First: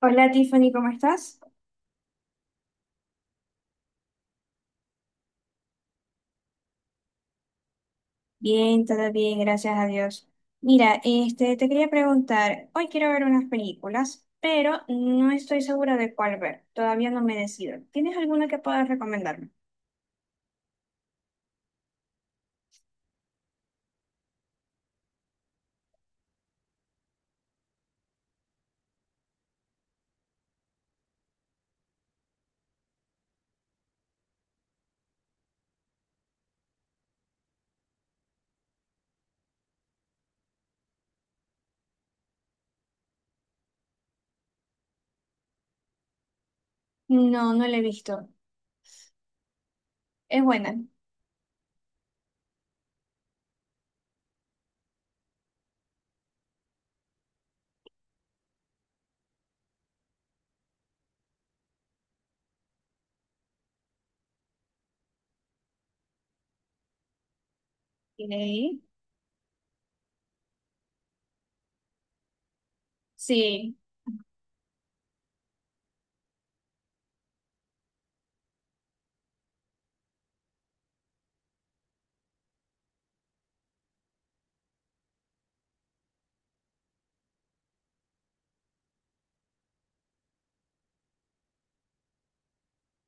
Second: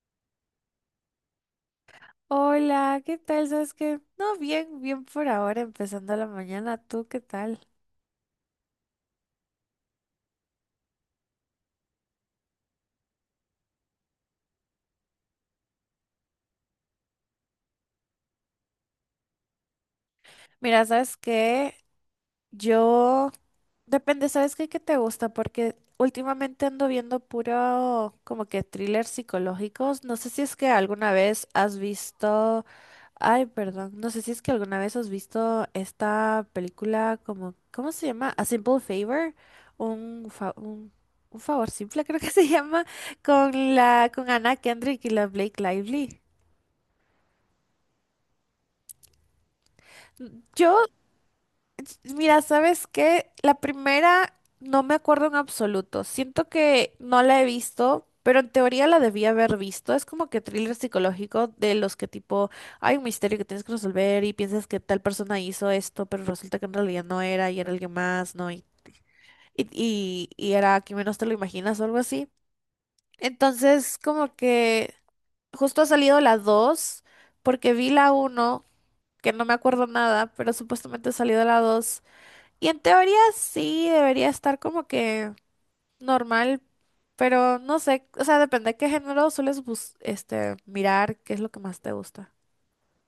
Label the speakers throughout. Speaker 1: Hola, Tiffany, ¿cómo estás?
Speaker 2: Hola, ¿qué tal? ¿Sabes qué? No, bien, bien por ahora, empezando la mañana. ¿Tú qué tal?
Speaker 1: Bien, todo bien, gracias a Dios. Mira, te quería preguntar, hoy quiero ver unas películas, pero no estoy segura de cuál ver, todavía no me decido. ¿Tienes alguna que puedas recomendarme?
Speaker 2: Mira, ¿sabes qué? Yo Depende, ¿sabes qué te gusta? Porque últimamente ando viendo puro como que thrillers psicológicos. No sé si es que alguna vez has visto... Ay, perdón. No sé si es que alguna vez has visto esta película como... ¿Cómo se llama? A Simple Favor. Un, fa- un, un favor simple creo que se llama. Con Anna Kendrick y la Blake Lively.
Speaker 1: No, no la he visto. ¿Es buena?
Speaker 2: Yo Mira, ¿sabes qué? La primera No me acuerdo en absoluto. Siento que no la he visto, pero en teoría la debía haber visto. Es como que thriller psicológico de los que tipo hay un misterio que tienes que resolver y piensas que tal persona hizo esto, pero resulta que en realidad no era y era alguien más, ¿no? Y,
Speaker 1: Ok.
Speaker 2: y, y era quien menos te lo imaginas o algo así.
Speaker 1: Sí.
Speaker 2: Entonces, como que justo ha salido la 2 porque vi la uno que no me acuerdo nada, pero supuestamente ha salido la 2. Y en teoría sí debería estar como que normal, pero no sé, o sea, depende de qué género sueles mirar, qué es lo que más te gusta.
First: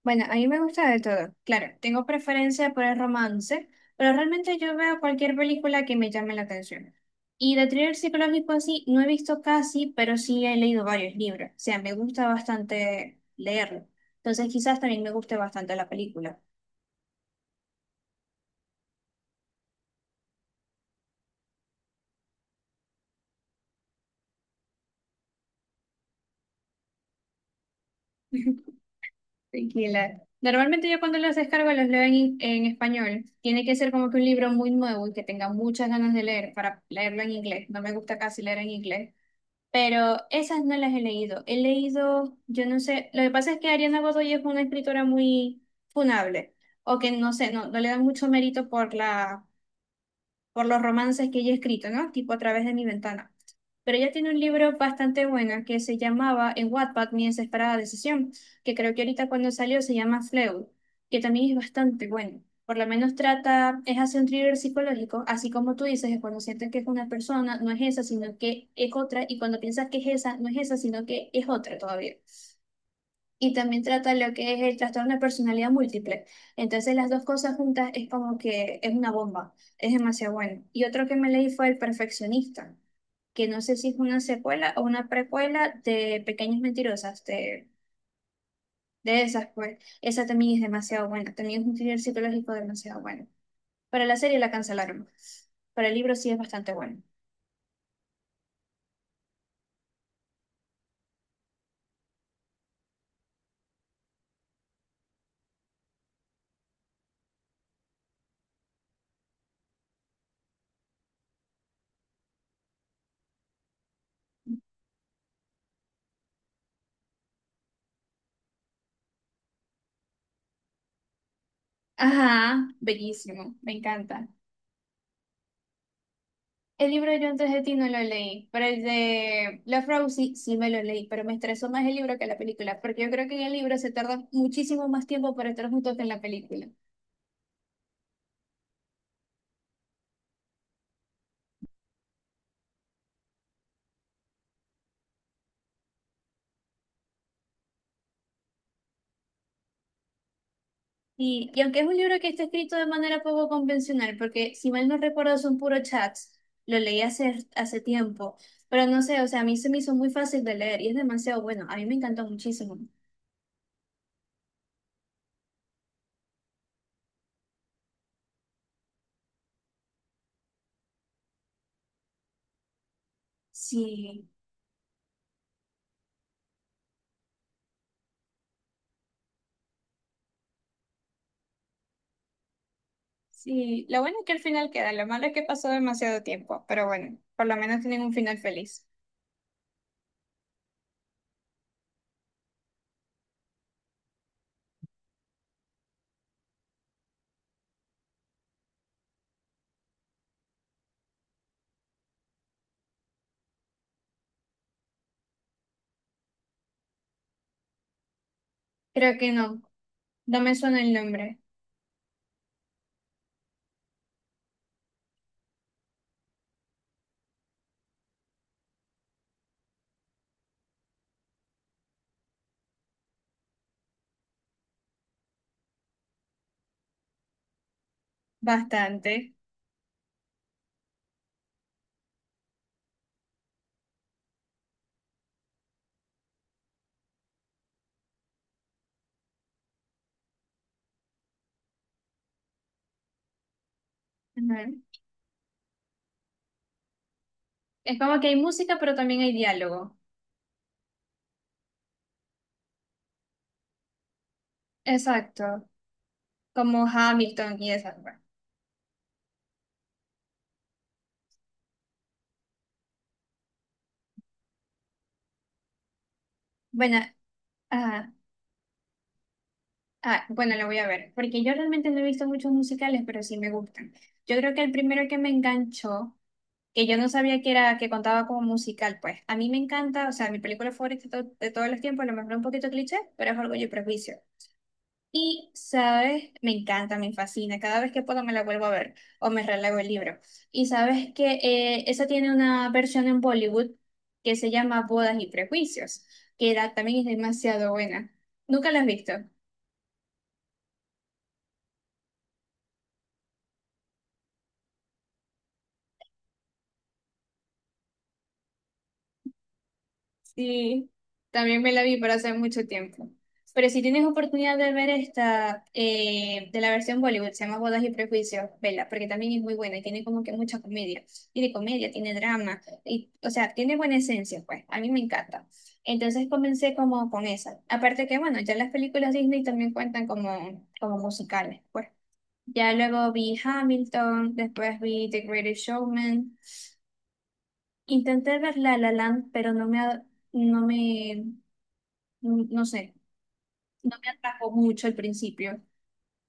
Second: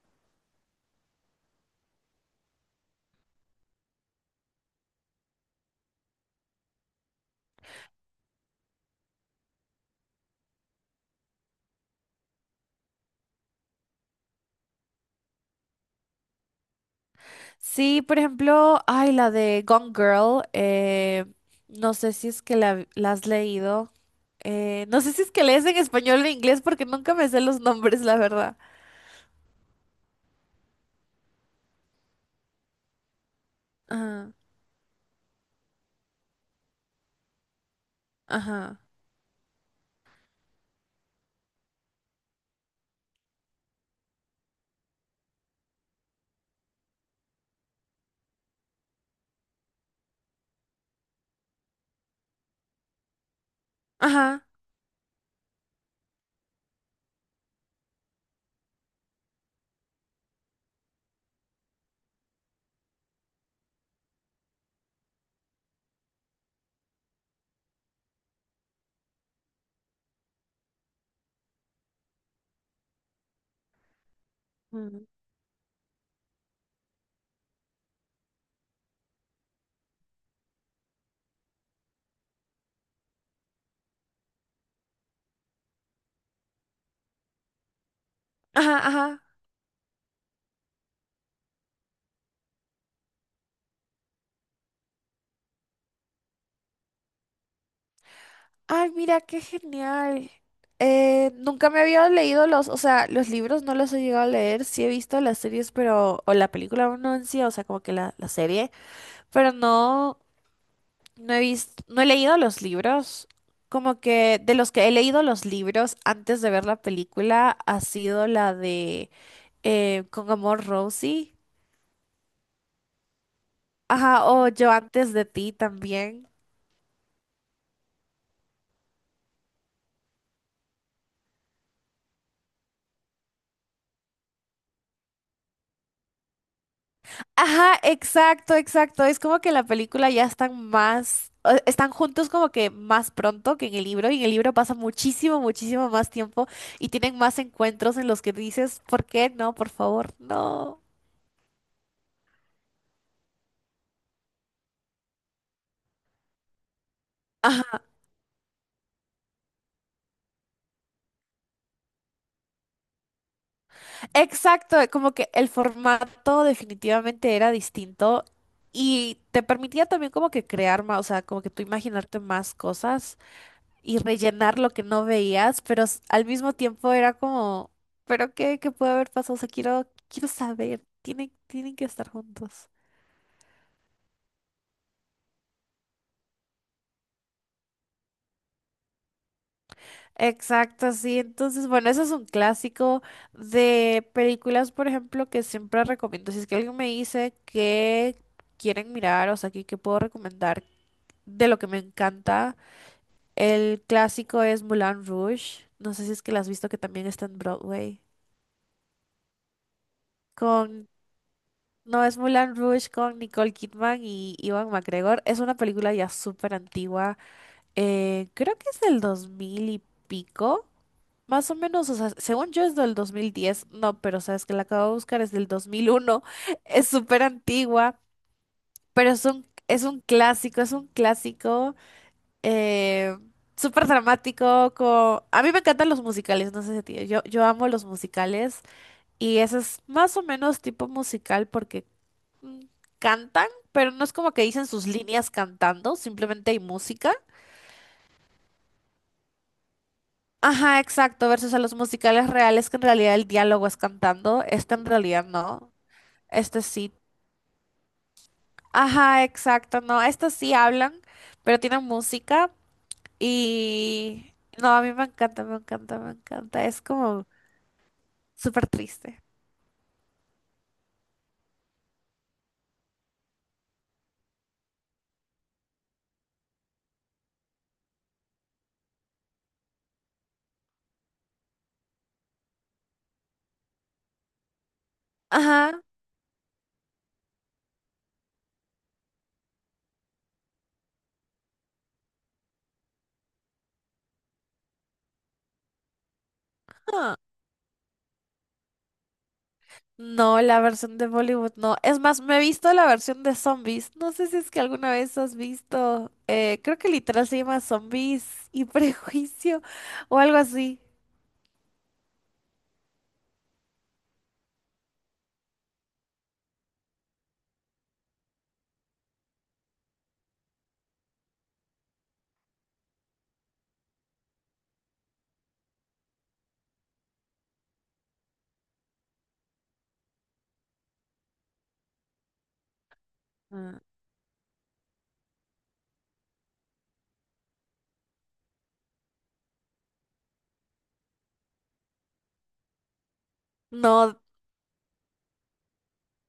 Speaker 1: Bueno, a mí me gusta de todo. Claro, tengo preferencia por el romance, pero realmente yo veo cualquier película que me llame la atención. Y de thriller psicológico así, no he visto casi, pero sí he leído varios libros. O sea, me gusta bastante leerlo. Entonces quizás también me guste bastante la película.
Speaker 2: Sí, por ejemplo, ay, la de Gone Girl, no sé si es que la has leído, no sé si es que lees en español o en inglés porque nunca me sé los nombres, la verdad.
Speaker 1: Tranquila. Normalmente yo cuando los descargo los leo en español. Tiene que ser como que un
Speaker 2: Ajá,
Speaker 1: libro muy nuevo y que tenga muchas ganas de leer para leerlo en inglés. No me gusta casi leer en
Speaker 2: ajá,
Speaker 1: inglés. Pero esas no las he leído. He leído, yo no sé, lo que pasa es que Ariana Godoy es una escritora muy funable, o que no sé, no le dan mucho mérito por la por los romances que ella ha escrito, ¿no? Tipo a través de mi ventana. Pero ella tiene un
Speaker 2: ajá.
Speaker 1: libro bastante bueno que se llamaba en Wattpad Mi desesperada decisión, que creo que ahorita cuando salió se llama Fleud, que también es bastante bueno. Por lo menos trata, es hacer un thriller psicológico, así como tú dices, que cuando sientes que es una persona, no es esa, sino que es otra, y cuando piensas que es esa, no es esa, sino que es otra todavía y también trata lo que es el
Speaker 2: Mm.
Speaker 1: trastorno de personalidad múltiple. Entonces las dos cosas juntas es como que es una bomba, es demasiado bueno. Y otro que me leí fue El Perfeccionista, que no sé si es una secuela o una precuela de Pequeñas Mentirosas, de,
Speaker 2: Ajá,
Speaker 1: de
Speaker 2: ajá.
Speaker 1: esas, pues esa también es demasiado buena, también es un thriller psicológico demasiado bueno. Para la serie la cancelaron, para el libro sí es bastante bueno.
Speaker 2: Ay, mira, qué genial. Nunca me había leído los, o sea, los libros no los he llegado a leer, sí he visto las series, pero, o la película no en sí, o sea, como que la serie, pero no, no he visto, no he leído los libros. Como que de los que he leído los libros antes de ver la película ha sido la de Con Amor Rosie.
Speaker 1: Ajá, bellísimo, me
Speaker 2: Ajá,
Speaker 1: encanta.
Speaker 2: o Yo antes de ti también.
Speaker 1: El libro de Yo antes de ti no lo leí, pero el de La Frau sí, sí me lo leí, pero me estresó más el libro que la película, porque yo creo que en el libro se tarda muchísimo más tiempo para estar juntos que en la película.
Speaker 2: Ajá, exacto, exacto. Es como que en la película ya están más, o- están juntos como que más pronto que en el libro, y en el libro pasa muchísimo, muchísimo más tiempo y tienen más encuentros en los que dices, ¿por qué no? Por favor, no.
Speaker 1: Y aunque es un libro que está escrito de manera poco convencional, porque si mal no recuerdo son puros chats, lo leí hace
Speaker 2: Ajá,
Speaker 1: tiempo, pero no sé, o sea, a mí se me hizo muy fácil de leer y es demasiado bueno, a mí me encantó muchísimo.
Speaker 2: exacto, como que el formato definitivamente era distinto y te permitía también como que crear más, o sea, como que tú imaginarte más cosas. Y
Speaker 1: Sí,
Speaker 2: rellenar lo que no veías, pero s- al mismo tiempo era como, ¿pero qué? ¿Qué puede haber pasado? O sea, quiero saber. Tienen que estar juntos.
Speaker 1: sí, lo bueno es que al final queda, lo malo es que pasó demasiado tiempo, pero bueno, por lo menos tienen un final feliz.
Speaker 2: Exacto, sí. Entonces, bueno, eso es un clásico de películas, por ejemplo, que siempre recomiendo. Si es que alguien me dice que quieren mirar, o sea, que puedo recomendar de lo que me encanta, el clásico es Moulin Rouge. No sé si es que la has visto, que también está en Broadway.
Speaker 1: Creo que no. No me suena
Speaker 2: Con
Speaker 1: el nombre.
Speaker 2: No, es Mulan Rouge con Nicole Kidman y Ivan McGregor. Es una película ya súper antigua. Creo que es del 2000 y pico. Más o menos, o sea, según yo es del 2010. No, pero sabes que la acabo de buscar, es del 2001. Es súper antigua, pero es
Speaker 1: Bastante.
Speaker 2: es un clásico eh, súper dramático. Co- A mí me encantan los musicales, no sé si a ti. Yo amo los musicales. Y ese es más o menos tipo musical porque mm, cantan, pero no es como que
Speaker 1: Ujú.
Speaker 2: dicen sus líneas cantando, simplemente hay música.
Speaker 1: Es como que hay música, pero también hay diálogo.
Speaker 2: Ajá, exacto, versus a los musicales reales que en realidad el diálogo es cantando, este en realidad
Speaker 1: Exacto.
Speaker 2: no, este
Speaker 1: Como
Speaker 2: sí.
Speaker 1: Hamilton y esas, pues.
Speaker 2: Ajá, exacto, no, estos sí hablan, pero tienen música y... No, a mí me encanta, me encanta, me encanta, es
Speaker 1: Bueno,
Speaker 2: como
Speaker 1: ajá.
Speaker 2: súper triste.
Speaker 1: Ah, bueno, la voy a ver. Porque yo realmente no he visto muchos musicales, pero sí me gustan. Yo creo que el primero que me enganchó, que yo no sabía que era, que contaba como musical, pues. A mí me encanta, o sea, mi película favorita de, de todos los tiempos, a lo mejor un poquito cliché, pero es Orgullo y Prejuicio. Y,
Speaker 2: Ajá.
Speaker 1: sabes, me encanta, me fascina. Cada vez que puedo me la vuelvo a ver o me relego el libro. Y sabes que esa tiene una versión en Bollywood que se llama Bodas y Prejuicios, también es demasiado buena. ¿Nunca la has visto?
Speaker 2: No, la versión de Bollywood no. Es más, me he visto la versión de zombies. No sé si es que alguna vez has visto. Creo que literal se llama Zombies y Prejuicio o algo así.
Speaker 1: Sí, también me la vi para hace mucho tiempo. Pero si tienes oportunidad de ver esta de la versión Bollywood, se llama Bodas y Prejuicios, vela, porque también es muy buena y tiene como que mucha comedia. Tiene comedia, tiene drama, y, o sea, tiene buena esencia, pues. A mí me encanta. Entonces comencé como con esa. Aparte que, bueno, ya las películas Disney también cuentan como musicales, pues. Ya luego vi
Speaker 2: Ah,
Speaker 1: Hamilton, después vi The Greatest Showman. Intenté ver La La Land, pero no me, no me no sé, no me
Speaker 2: no,
Speaker 1: atrapó mucho al principio.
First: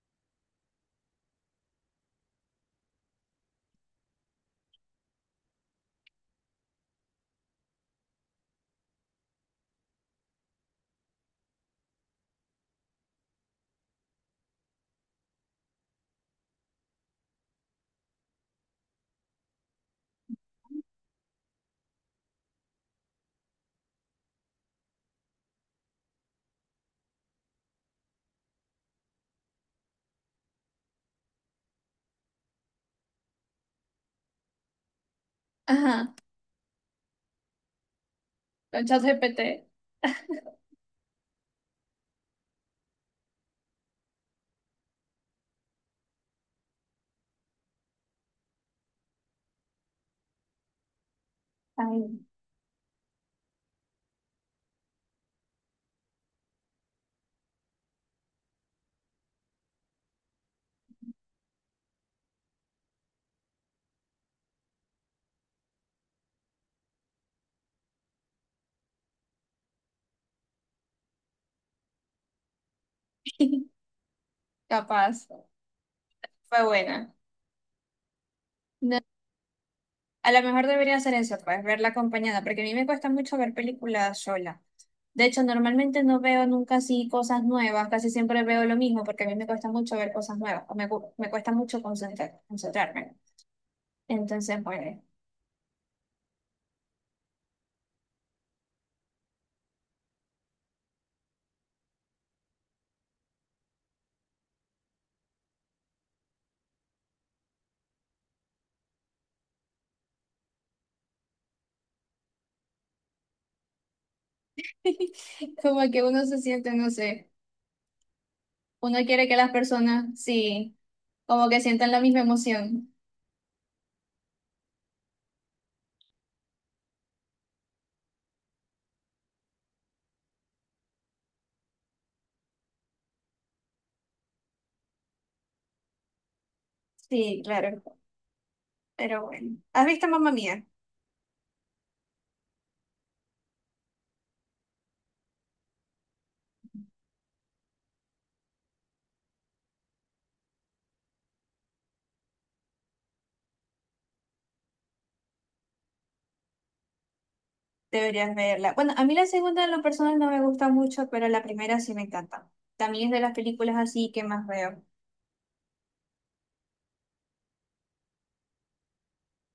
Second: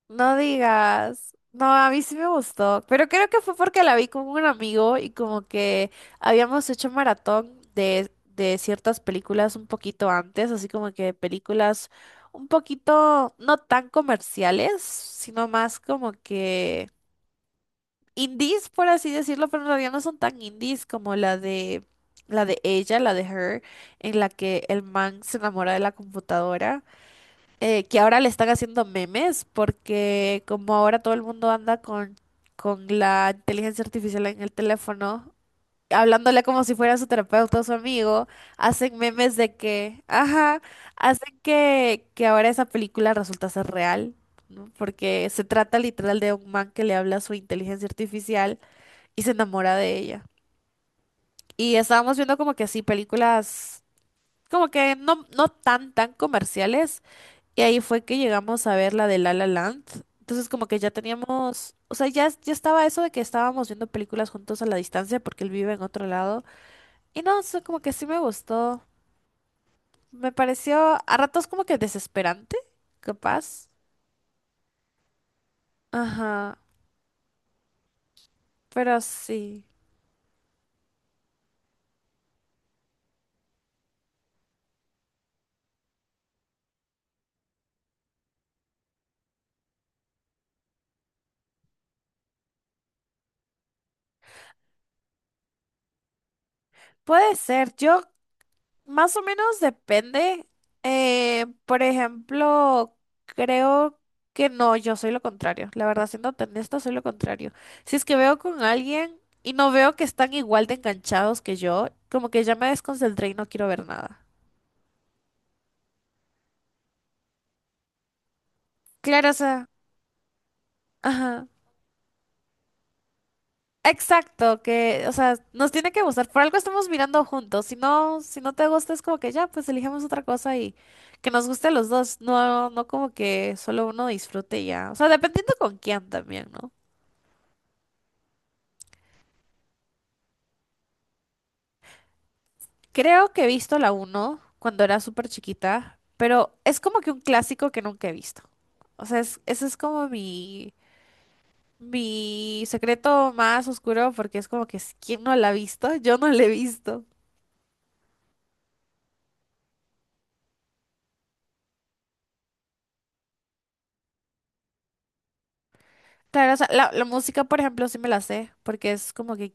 Speaker 2: no digas. No, a mí sí me gustó. Pero creo que fue porque la vi con un amigo y como que habíamos hecho maratón de ciertas películas un poquito antes, así como que películas un poquito no tan comerciales, sino más como que indies, por así decirlo, pero en realidad no son tan indies como la de ella, la de Her, en la que el man se enamora de la computadora, que ahora le están haciendo memes porque como ahora todo el mundo anda con la inteligencia artificial en el teléfono,
Speaker 1: Ajá,
Speaker 2: hablándole como si fuera su terapeuta o su amigo,
Speaker 1: con
Speaker 2: hacen memes
Speaker 1: ChatGPT.
Speaker 2: de que, ajá, hacen que ahora esa película resulta ser real. ¿No? Porque se trata literal de un man que le habla a su inteligencia artificial y se enamora de ella. Y estábamos
Speaker 1: Ay.
Speaker 2: viendo como que así películas, como que no, no tan comerciales. Y ahí fue que llegamos a ver la de La La Land. Entonces como que ya teníamos, o sea, ya estaba eso de que estábamos viendo películas juntos a la distancia porque él vive en otro lado. Y no, o sea, como que sí me gustó. Me pareció a ratos como que desesperante, capaz.
Speaker 1: Capaz,
Speaker 2: Ajá,
Speaker 1: fue buena. No,
Speaker 2: pero sí.
Speaker 1: a lo mejor debería hacer eso, pues, verla acompañada, porque a mí me cuesta mucho ver películas sola. De hecho, normalmente no veo nunca así cosas nuevas, casi siempre veo lo mismo, porque a mí me cuesta mucho ver cosas nuevas, o me, me cuesta mucho concentrarme. Entonces, bueno.
Speaker 2: Puede ser. Yo Más o menos depende. Por ejemplo, creo que no, yo soy lo contrario. La verdad, siendo honesta, soy lo contrario. Si es que veo con alguien y no veo que están igual de enganchados que yo, como que ya me desconcentré y no quiero ver nada.
Speaker 1: como que uno se siente, no sé, uno quiere
Speaker 2: Claro, o
Speaker 1: que las
Speaker 2: sea,
Speaker 1: personas, sí,
Speaker 2: ajá.
Speaker 1: como que sientan la misma emoción.
Speaker 2: Exacto, que, o sea, nos tiene que gustar. Por algo estamos mirando juntos. Si no, si no te gusta, es como que ya, pues elijamos otra cosa y que nos guste a los dos. No, no como que solo uno disfrute y ya. O sea, dependiendo con quién también, ¿no?
Speaker 1: Sí, claro. Pero bueno. ¿Has visto Mamma Mía?
Speaker 2: Creo que he visto la uno cuando era súper chiquita, pero es como que un clásico que nunca he visto. O sea, es- ese es como mi secreto más oscuro porque es como que si, ¿quién no la ha visto? Yo no la he visto.
Speaker 1: Deberías verla. Bueno, a mí la segunda en lo personal no me gusta mucho, pero la primera sí me encanta. También es de las películas así que más veo.
Speaker 2: Claro, o sea, la música, por ejemplo, sí me la sé, porque es como que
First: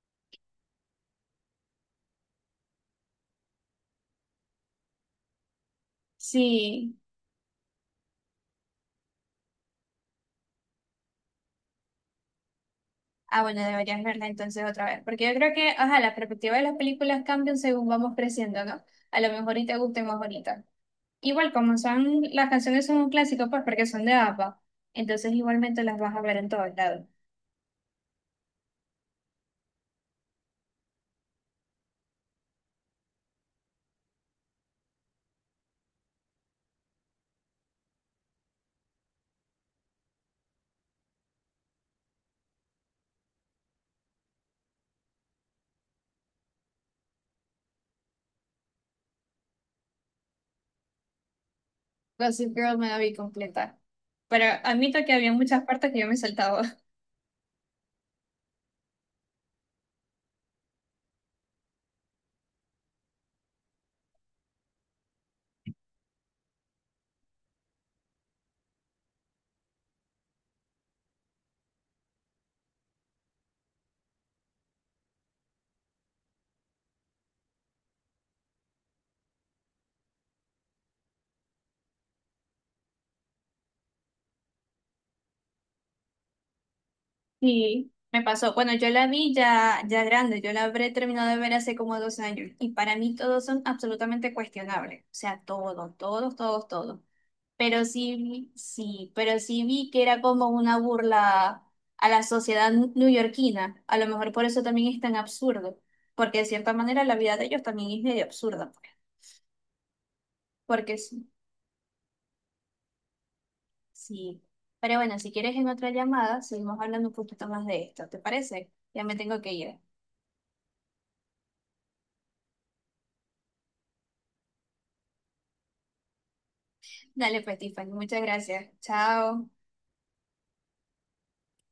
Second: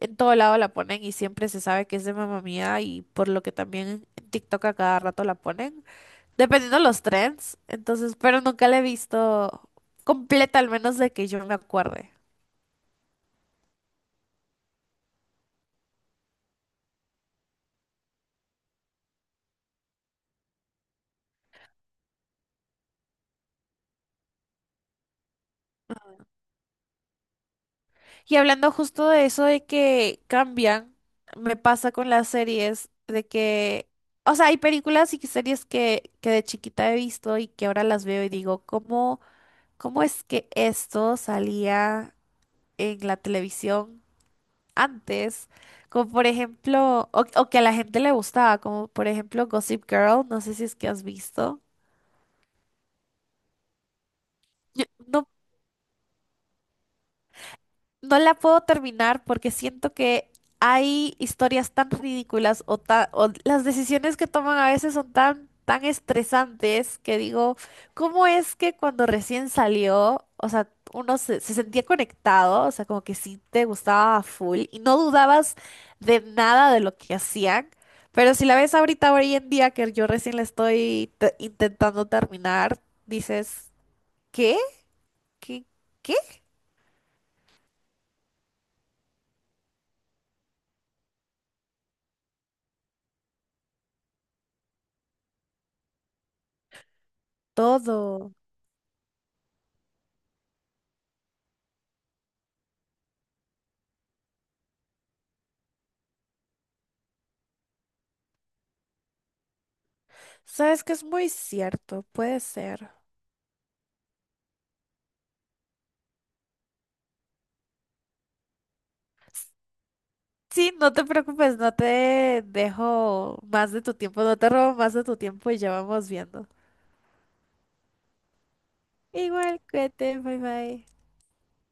Speaker 2: en todo lado la ponen y siempre se sabe que es de mamá Mía y por lo que también en TikTok a cada rato la ponen, dependiendo de
Speaker 1: Sí.
Speaker 2: los trends, entonces, pero nunca la he visto completa, al menos de que yo me acuerde.
Speaker 1: Ah, bueno, deberías verla entonces otra vez. Porque yo creo que, ajá, la perspectiva de las películas cambian según vamos creciendo, ¿no? A lo mejor y te guste más ahorita. Igual, como son, las canciones son un clásico, pues porque son de APA. Entonces igualmente las vas a ver en todos lados.
Speaker 2: Y hablando justo de eso de que cambian, me pasa con las series de que, o sea, hay películas y series que de chiquita he visto y que ahora las veo y digo, ¿cómo, cómo es que esto salía en la televisión antes, como por ejemplo, o que a la gente le gustaba, como por ejemplo Gossip Girl, no sé si es que has visto.
Speaker 1: Gossip Girl me la vi completa. Pero
Speaker 2: Yo-
Speaker 1: admito que
Speaker 2: no
Speaker 1: había muchas partes que yo me saltaba.
Speaker 2: No la puedo terminar porque siento que hay historias tan ridículas o, ta- o las decisiones que toman a veces son tan estresantes que digo, ¿cómo es que cuando recién salió, o sea, uno se sentía conectado, o sea, como que sí te gustaba a full y no dudabas de nada de lo que hacían? Pero si la ves ahorita, hoy en día, que yo recién la estoy te- intentando terminar, dices, ¿qué? ¿Qué? ¿Qué?
Speaker 1: Sí, me pasó. Bueno, yo la vi ya, ya grande, yo la habré terminado de ver hace como 2 años y para mí todos son absolutamente cuestionables, o sea, todos, todos, todos, todos. Pero sí,
Speaker 2: Todo.
Speaker 1: pero sí vi que era como una burla a la sociedad neoyorquina, a lo mejor por eso también es tan absurdo, porque de cierta manera la vida de ellos también es medio absurda, pues,
Speaker 2: Sabes que
Speaker 1: porque
Speaker 2: es
Speaker 1: sí,
Speaker 2: muy cierto, puede ser.
Speaker 1: sí. Pero bueno, si quieres en otra llamada, seguimos hablando un poquito más de esto, ¿te parece? Ya me tengo que ir.
Speaker 2: Sí, no te preocupes, no te dejo más de tu tiempo, no te robo más de tu tiempo y ya vamos viendo.
Speaker 1: Dale, pues, Tiffany, muchas gracias. Chao.
Speaker 2: Igual, cuídate, bye bye.